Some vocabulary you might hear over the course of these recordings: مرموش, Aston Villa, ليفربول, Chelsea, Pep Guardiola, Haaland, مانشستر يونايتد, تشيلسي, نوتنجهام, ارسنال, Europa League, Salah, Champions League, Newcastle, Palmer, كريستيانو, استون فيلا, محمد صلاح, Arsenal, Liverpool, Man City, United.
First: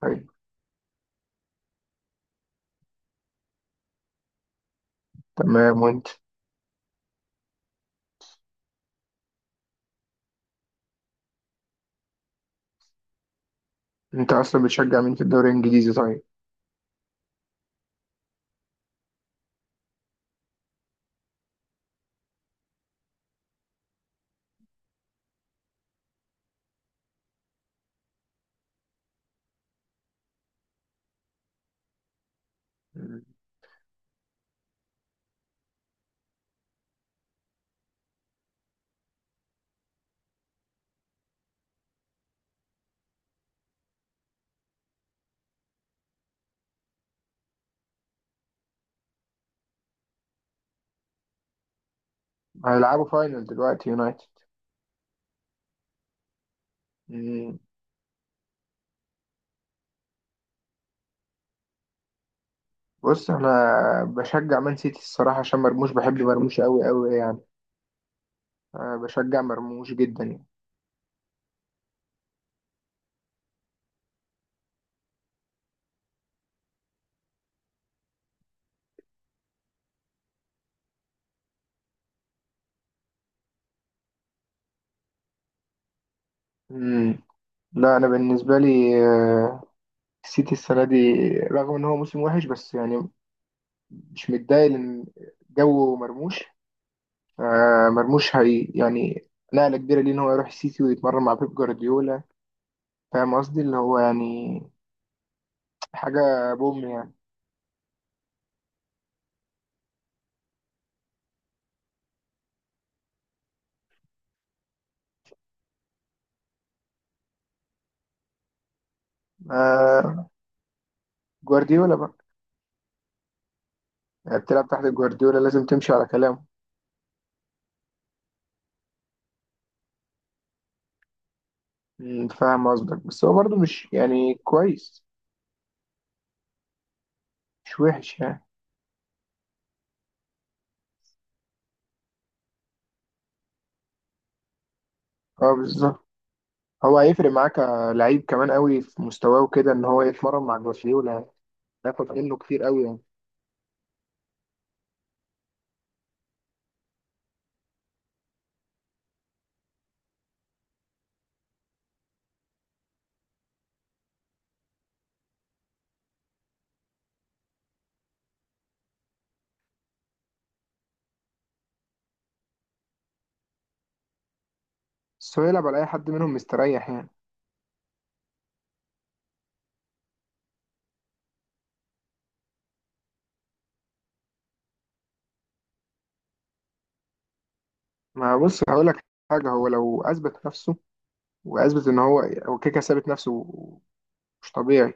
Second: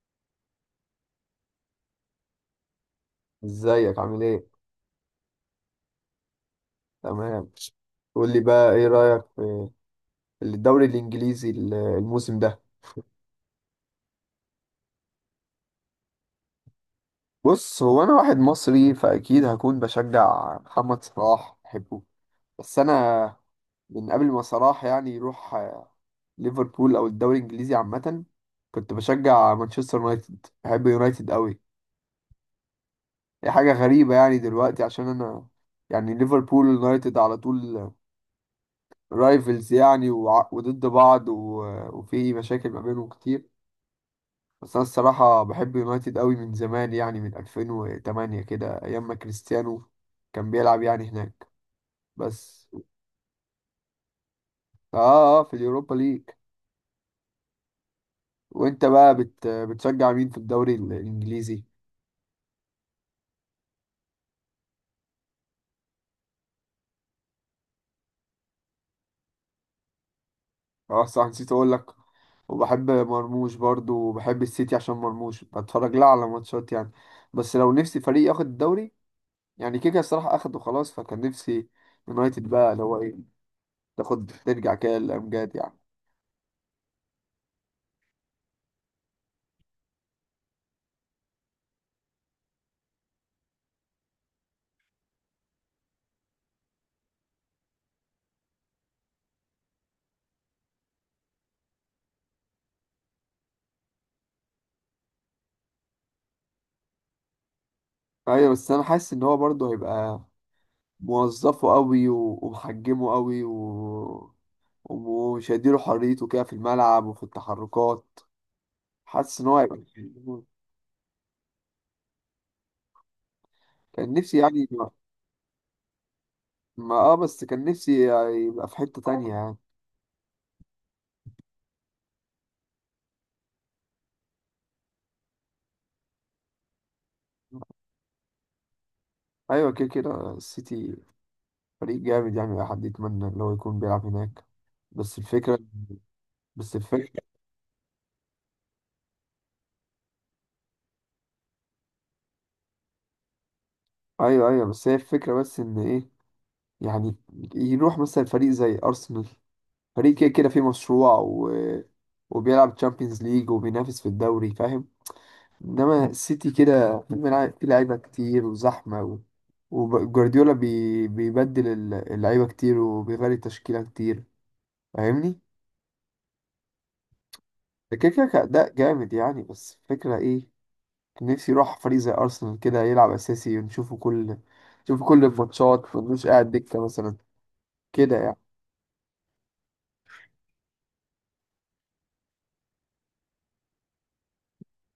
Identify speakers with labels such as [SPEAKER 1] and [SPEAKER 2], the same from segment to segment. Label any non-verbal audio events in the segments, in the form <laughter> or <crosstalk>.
[SPEAKER 1] طيب،
[SPEAKER 2] ازيك عامل ايه؟
[SPEAKER 1] تمام وانت؟
[SPEAKER 2] تمام. قول لي بقى ايه رأيك في الدوري الانجليزي الموسم ده؟
[SPEAKER 1] انت اصلا بتشجع مين في الدوري الانجليزي طيب؟
[SPEAKER 2] بص، هو انا واحد مصري فاكيد هكون بشجع محمد صلاح، بحبه. بس انا من قبل ما صلاح يعني يروح ليفربول او الدوري الانجليزي عامة، كنت بشجع مانشستر يونايتد، بحب يونايتد قوي.
[SPEAKER 1] مم.
[SPEAKER 2] هي حاجة غريبة يعني دلوقتي عشان انا يعني ليفربول ويونايتد على طول رايفلز يعني وضد بعض وفي مشاكل ما بينهم كتير. بس انا الصراحه بحب يونايتد قوي من زمان يعني من 2008 كده، ايام ما كريستيانو كان بيلعب يعني هناك. بس
[SPEAKER 1] هيلعبوا فاينل دلوقتي يونايتد.
[SPEAKER 2] اه في اليوروبا ليج.
[SPEAKER 1] مم.
[SPEAKER 2] وانت بقى بتشجع مين في الدوري الانجليزي؟
[SPEAKER 1] بص انا بشجع مان سيتي الصراحه عشان مرموش، بحب مرموش قوي قوي يعني. أه بشجع مرموش جدا يعني.
[SPEAKER 2] اه صح، نسيت اقول لك، وبحب مرموش برضو وبحب السيتي عشان مرموش بتفرج لها على ماتشات يعني. بس لو نفسي فريق ياخد الدوري، يعني كيكا الصراحه اخده خلاص، فكان نفسي يونايتد بقى، اللي هو ايه، تاخد ترجع كده للامجاد يعني.
[SPEAKER 1] مم. لا انا بالنسبه لي آه، السيتي السنه دي رغم ان هو موسم وحش بس يعني مش متضايق لان جو مرموش. مرموش هي يعني نقله كبيره ليه ان هو يروح السيتي ويتمرن مع بيب جوارديولا. فاهم قصدي اللي هو يعني حاجة بوم يعني.
[SPEAKER 2] ايوه بس انا حاسس ان هو برضو هيبقى موظفه قوي ومحجمه قوي ومش هيديله حريته كده في الملعب وفي التحركات. حاسس ان هو هيبقى.
[SPEAKER 1] آه، جوارديولا بقى.
[SPEAKER 2] كان نفسي
[SPEAKER 1] يعني
[SPEAKER 2] يعني
[SPEAKER 1] بتلعب تحت
[SPEAKER 2] ما
[SPEAKER 1] جوارديولا لازم تمشي على كلامه.
[SPEAKER 2] اه بس كان نفسي يبقى في حتة تانية يعني.
[SPEAKER 1] فاهم قصدك، بس هو برضه مش يعني كويس، مش وحش يعني.
[SPEAKER 2] ايوه كده كده السيتي فريق جامد يعني، اي حد يتمنى ان هو يكون بيلعب هناك. بس
[SPEAKER 1] اه،
[SPEAKER 2] الفكرة،
[SPEAKER 1] بالظبط.
[SPEAKER 2] بس
[SPEAKER 1] هو
[SPEAKER 2] الفكرة
[SPEAKER 1] هيفرق معاه كلعيب كمان قوي في مستواه وكده ان هو يتمرن مع جوارديولا يعني هياخد منه كتير قوي يعني.
[SPEAKER 2] ايوه ايوه، بس هي الفكرة بس ان ايه، يعني يروح مثلا فريق زي ارسنال، فريق كده كده فيه مشروع وبيلعب تشامبيونز ليج وبينافس في الدوري، فاهم؟ انما السيتي كده في في لعيبه كتير وزحمه وجوارديولا بيبدل اللعيبه كتير وبيغير التشكيله كتير،
[SPEAKER 1] بس
[SPEAKER 2] فاهمني؟
[SPEAKER 1] هو يلعب على اي حد منهم مستريح يعني.
[SPEAKER 2] ده كده كده كأداء جامد يعني، بس فكرة ايه، كان نفسي يروح فريق زي ارسنال كده، يلعب اساسي ونشوفه كل، نشوفه كل الماتشات ونمش قاعد دكه مثلا كده يعني.
[SPEAKER 1] ما بص هقول لك حاجة، هو لو اثبت نفسه واثبت ان هو كيكا ثابت نفسه مش طبيعي.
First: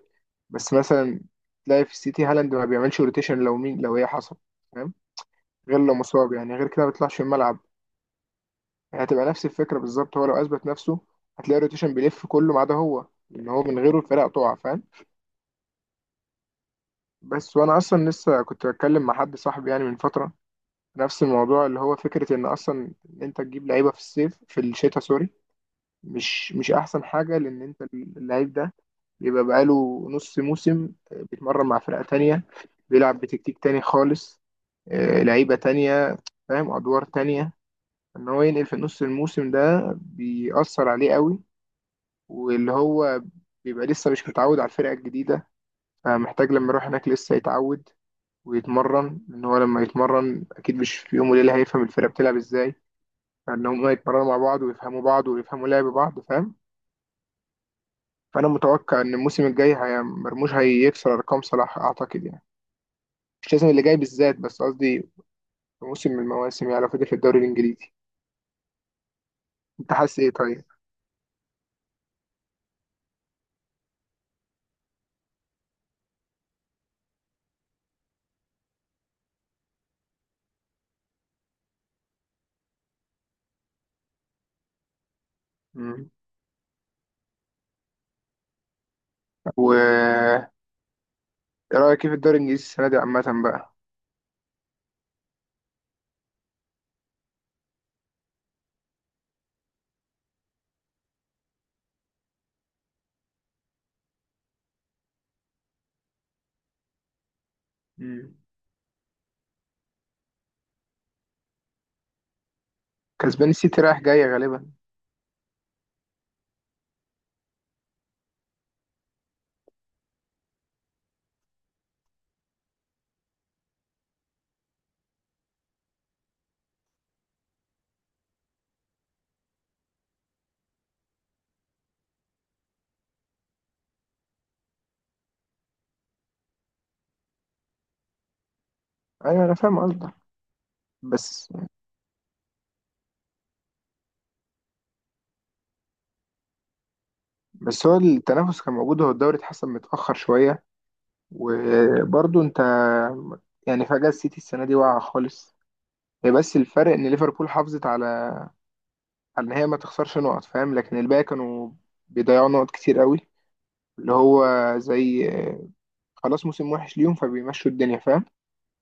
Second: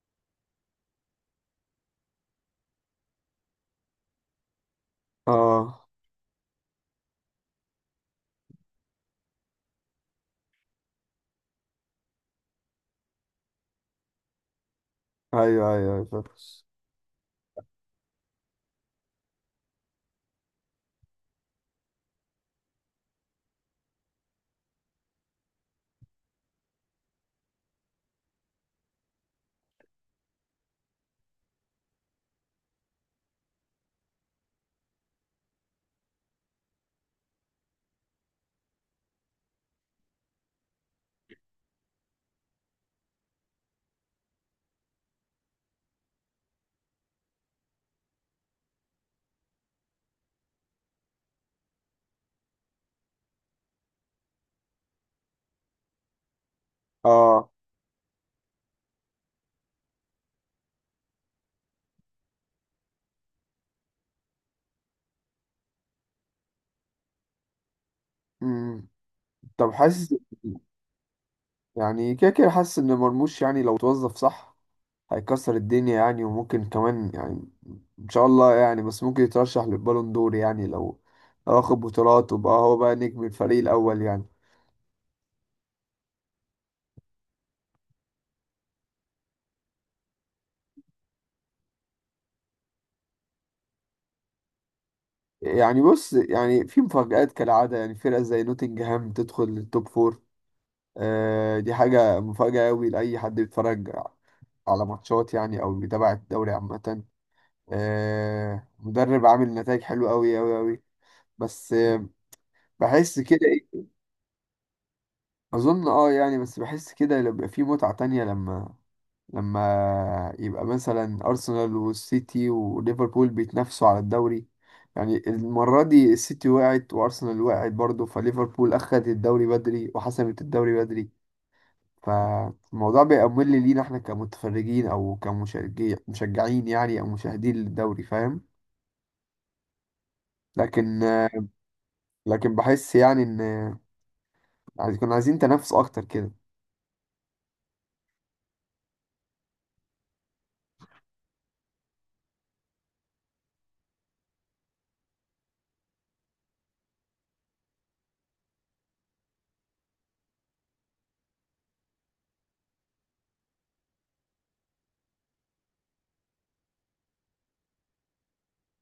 [SPEAKER 1] بس مثلا تلاقي في السيتي هالاند ما بيعملش روتيشن لو مين لو هي حصل، فاهم؟ غير
[SPEAKER 2] اه،
[SPEAKER 1] لو مصاب يعني، غير كده ما بيطلعش الملعب. يعني هتبقى نفس الفكره بالظبط، هو لو اثبت نفسه هتلاقي روتيشن بيلف كله ما عدا هو، ان هو من غيره الفرق تقع، فاهم؟
[SPEAKER 2] ايوه ايوه أيوة، فاهم.
[SPEAKER 1] بس وانا اصلا لسه كنت بتكلم مع حد صاحبي يعني من فتره نفس الموضوع، اللي هو فكره ان اصلا إن انت تجيب لعيبه في الصيف في الشتاء سوري، مش احسن حاجه لان انت اللعيب ده بيبقى بقاله نص موسم بيتمرن مع فرقه تانية، بيلعب بتكتيك تاني خالص، لعيبه تانية، فاهم، ادوار تانية. ان هو ينقل في نص الموسم ده بيأثر عليه قوي، واللي هو بيبقى لسه مش متعود على الفرقه الجديده، فمحتاج لما يروح هناك لسه يتعود ويتمرن، ان هو لما يتمرن اكيد مش في يوم وليله هيفهم الفرقه بتلعب ازاي، فان هم يتمرنوا مع بعض ويفهموا بعض ويفهموا لعب بعض، فاهم؟
[SPEAKER 2] اه.
[SPEAKER 1] فانا متوقع ان الموسم الجاي هي مرموش هيكسر ارقام صلاح اعتقد يعني، مش لازم اللي جاي بالذات بس قصدي في موسم من المواسم يعني لو فضل في الدوري الانجليزي.
[SPEAKER 2] امم طب
[SPEAKER 1] انت
[SPEAKER 2] حاسس،
[SPEAKER 1] حاسس ايه طيب؟
[SPEAKER 2] يعني كده كده حاسس ان مرموش يعني لو توظف صح هيكسر الدنيا يعني، وممكن كمان يعني، ان شاء الله يعني، بس ممكن يترشح للبالون دور يعني لو، لو اخد بطولات وبقى هو بقى نجم الفريق الاول يعني.
[SPEAKER 1] مم. و ايه رايك إيه في الدوري الانجليزي السنه دي عامه بقى؟
[SPEAKER 2] يعني بص، يعني في مفاجآت كالعادة يعني، فرقة زي نوتنجهام تدخل للتوب فور، آه دي حاجة مفاجأة أوي لأي حد بيتفرج على ماتشات يعني أو بيتابع الدوري عامة.
[SPEAKER 1] مم.
[SPEAKER 2] آه مدرب عامل نتائج حلوة أوي أوي أوي. بس آه بحس كده
[SPEAKER 1] كسبان السيتي
[SPEAKER 2] إيه،
[SPEAKER 1] رايح جاي غالبا.
[SPEAKER 2] أظن أه يعني، بس بحس كده بيبقى في متعة تانية لما، لما يبقى مثلا أرسنال والسيتي وليفربول بيتنافسوا على الدوري، يعني المرة دي السيتي وقعت وأرسنال وقعت برضه، فليفربول أخدت الدوري بدري وحسمت الدوري بدري، فالموضوع بيبقى ممل لينا احنا كمتفرجين أو كمشجعين، مشجعين يعني، أو مشاهدين للدوري، فاهم؟
[SPEAKER 1] ايوه انا فاهم قصدك،
[SPEAKER 2] لكن،
[SPEAKER 1] بس
[SPEAKER 2] لكن بحس يعني إن كنا عايزين تنافس أكتر كده.
[SPEAKER 1] بس هو التنافس كان موجود، هو الدوري اتحسن متاخر شويه وبرضه انت يعني فجاه السيتي السنه دي واقعه خالص، هي بس الفرق ان ليفربول حافظت على ان هي ما تخسرش نقط، فاهم؟ لكن الباقي كانوا بيضيعوا نقط كتير قوي، اللي هو زي خلاص موسم وحش ليهم فبيمشوا الدنيا، فاهم؟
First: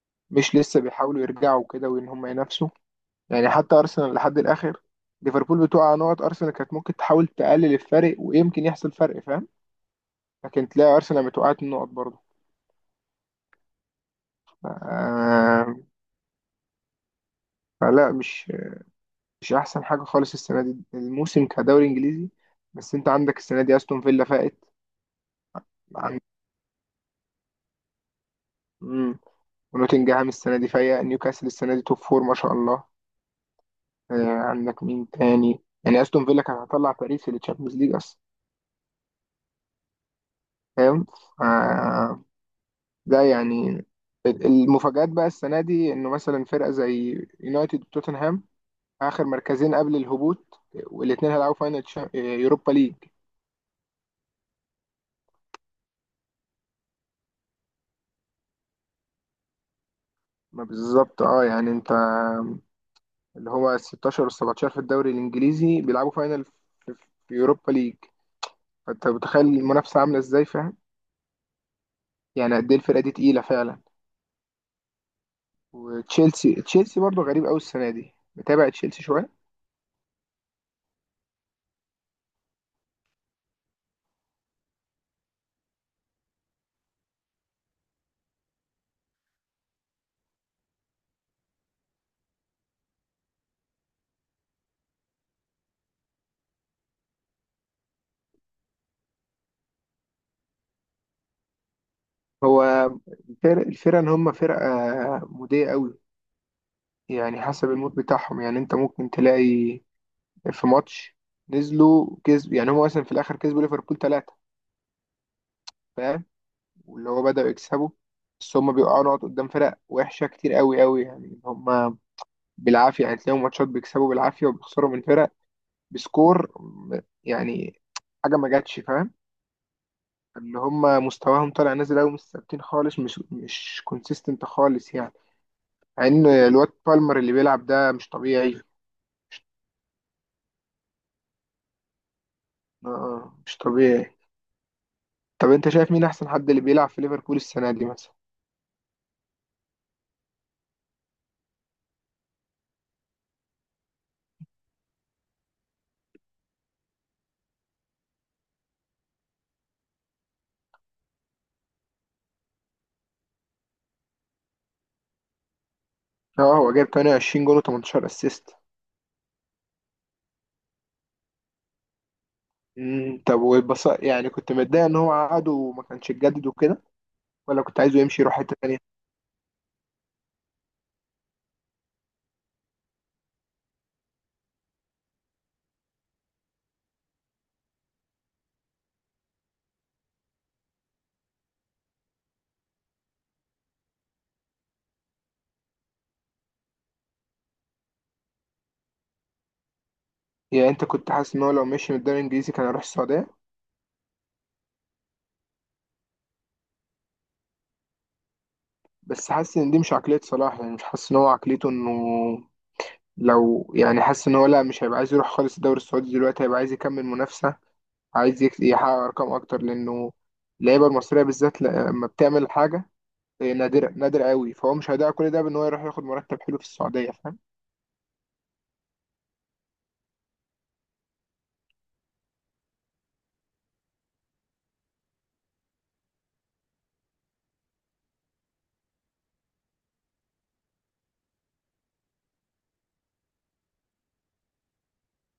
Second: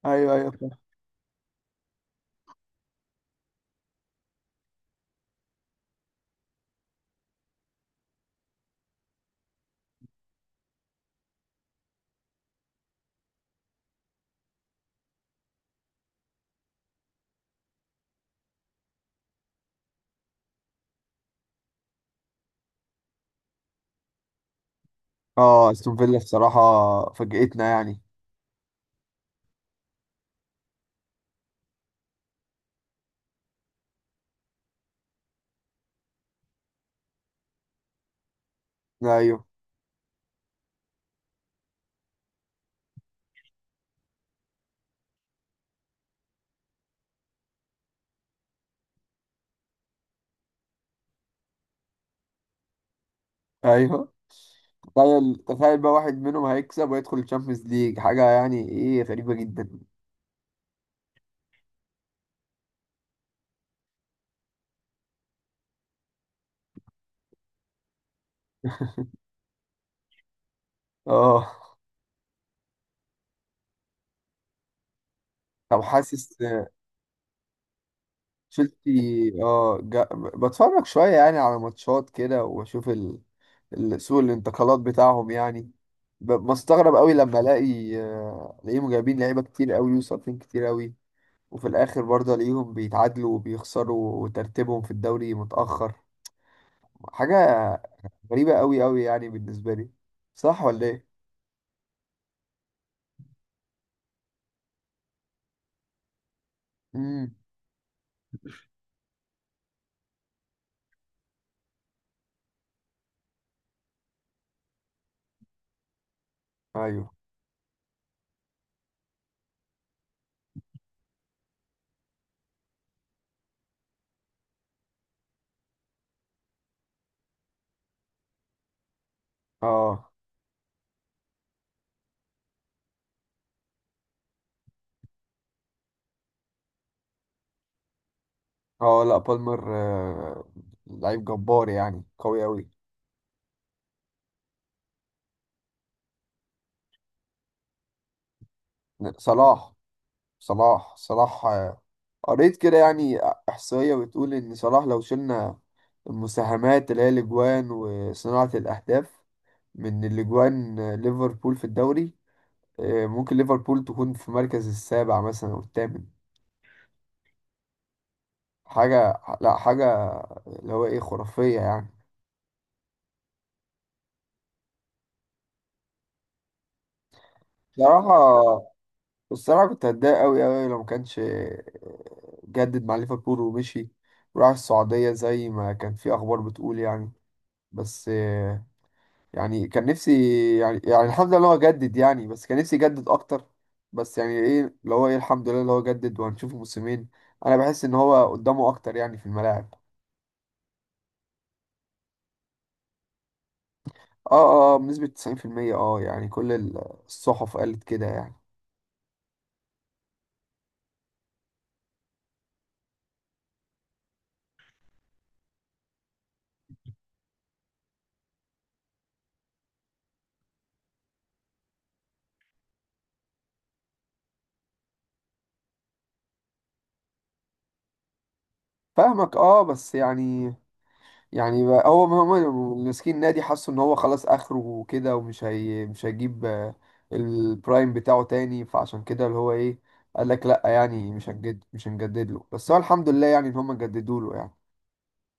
[SPEAKER 2] ايوه ايوه،
[SPEAKER 1] مش لسه
[SPEAKER 2] فاهم.
[SPEAKER 1] بيحاولوا يرجعوا كده وان هم ينافسوا، يعني حتى ارسنال لحد الاخر ليفربول بتوقع نقط ارسنال كانت ممكن تحاول تقلل الفرق ويمكن يحصل فرق، فاهم؟ لكن تلاقي ارسنال متوقعت النقط برضه آه، فلا، مش احسن حاجه خالص السنه دي الموسم كدوري انجليزي. بس انت عندك السنه دي استون فيلا فائت
[SPEAKER 2] اه، استون فيلا بصراحة فاجئتنا يعني.
[SPEAKER 1] ونوتنجهام السنة دي فايق، نيوكاسل السنة دي توب فور، ما شاء الله. آه، عندك مين تاني يعني، استون فيلا كان هيطلع باريس في التشامبيونز ليج اصلا،
[SPEAKER 2] ايوه
[SPEAKER 1] فاهم؟ آه، ده يعني المفاجآت بقى السنة دي انه مثلا فرقة زي يونايتد وتوتنهام اخر مركزين قبل الهبوط، والاتنين هيلعبوا فاينل يوروبا ليج.
[SPEAKER 2] ايوه، تخيل تخيل بقى واحد منهم هيكسب ويدخل الشامبيونز ليج، حاجة يعني ايه غريبة جدا.
[SPEAKER 1] ما بالظبط، اه يعني انت اللي هو ال 16 وال 17 في الدوري الانجليزي بيلعبوا فاينل في يوروبا ليج، فانت
[SPEAKER 2] <laughs>
[SPEAKER 1] متخيل المنافسة عاملة ازاي،
[SPEAKER 2] اه.
[SPEAKER 1] يعني قد ايه الفرقه دي تقيله فعلا.
[SPEAKER 2] طب حاسس،
[SPEAKER 1] وتشيلسي، تشيلسي برضه غريب قوي السنه دي، متابع تشيلسي شويه؟
[SPEAKER 2] تشيلسي اه بتفرج شوية يعني على ماتشات كده واشوف سوق الانتقالات بتاعهم يعني، بستغرب قوي لما الاقي الاقيهم جايبين لعيبة كتير قوي وصابين كتير قوي، وفي الاخر برضه الاقيهم بيتعادلوا وبيخسروا وترتيبهم في الدوري متأخر. حاجة غريبة قوي قوي يعني بالنسبة لي، صح ولا ايه؟
[SPEAKER 1] هو الفرقه ان هم فرقه موديه قوي،
[SPEAKER 2] مم.
[SPEAKER 1] يعني حسب المود بتاعهم، يعني انت ممكن تلاقي في ماتش نزلوا كسب، يعني هم مثلا في الاخر كسبوا ليفربول ثلاثه، فاهم؟ واللي
[SPEAKER 2] ايوه.
[SPEAKER 1] هو بداوا يكسبوا، بس هم بيقعوا نقط قدام فرق وحشه كتير قوي قوي يعني، هم بالعافيه يعني، تلاقيهم ماتشات بيكسبوا بالعافيه وبيخسروا من فرق بسكور يعني حاجه ما جاتش، فاهم؟
[SPEAKER 2] اه.
[SPEAKER 1] اللي هم مستواهم طالع نازل قوي، مش ثابتين خالص، مش كونسيستنت خالص يعني، مع ان الواد بالمر اللي بيلعب ده مش طبيعي.
[SPEAKER 2] اه لا، بالمر لعيب جبار يعني قوي قوي.
[SPEAKER 1] آه آه، مش طبيعي. طب انت شايف مين احسن حد اللي بيلعب في ليفربول السنه دي مثلا؟
[SPEAKER 2] صلاح، صلاح آه، قريت كده يعني احصائيه بتقول ان صلاح لو شلنا المساهمات اللي هي الاجوان وصناعه الاهداف، من الاجوان آه، ليفربول في الدوري آه، ممكن ليفربول تكون في مركز السابع مثلا او الثامن.
[SPEAKER 1] اه، هو جاب 28 جول و18 اسيست.
[SPEAKER 2] حاجه، لا حاجه اللي هو ايه خرافيه يعني.
[SPEAKER 1] طب والبص يعني كنت متضايق ان هو عقد وما كانش اتجدد وكده ولا كنت عايزه
[SPEAKER 2] بصراحه،
[SPEAKER 1] يمشي يروح حته تانيه؟
[SPEAKER 2] الصراحة كنت هتضايق أوي أوي أوي لو ما كانش جدد مع ليفربول ومشي وراح السعودية زي ما كان في أخبار بتقول يعني. بس يعني كان نفسي يعني، يعني الحمد لله إن هو جدد يعني، بس كان نفسي يجدد أكتر. بس يعني إيه اللي هو إيه، الحمد لله اللي هو جدد وهنشوفه موسمين. أنا بحس إن هو قدامه أكتر يعني في الملاعب.
[SPEAKER 1] يعني انت كنت حاسس ان هو لو مشي من الدوري الانجليزي كان هيروح السعوديه؟
[SPEAKER 2] أه أه آه، بنسبة 90%، أه يعني كل الصحف قالت كده يعني.
[SPEAKER 1] بس حاسس ان دي مش عقليه صلاح، يعني مش حاسس ان هو عقليته انه لو يعني، حاسس ان هو لا مش هيبقى عايز يروح خالص الدوري السعودي دلوقتي، هيبقى عايز يكمل منافسة، عايز يحقق ارقام اكتر، لانه اللعيبة المصرية بالذات لما بتعمل حاجة هي نادرة، نادر قوي، فهو مش هيضيع كل ده بان هو يروح ياخد مرتب حلو في السعودية، فاهم؟
[SPEAKER 2] فاهمك، أه بس يعني، يعني بقى هو هم ماسكين نادي حسوا ان هو خلاص اخره وكده، ومش هي مش هيجيب آه، البرايم بتاعه تاني، فعشان كده اللي هو ايه قال لك لا يعني، مش هنجد مش هنجدد له، بس هو الحمد لله يعني ان هم جددوا له يعني.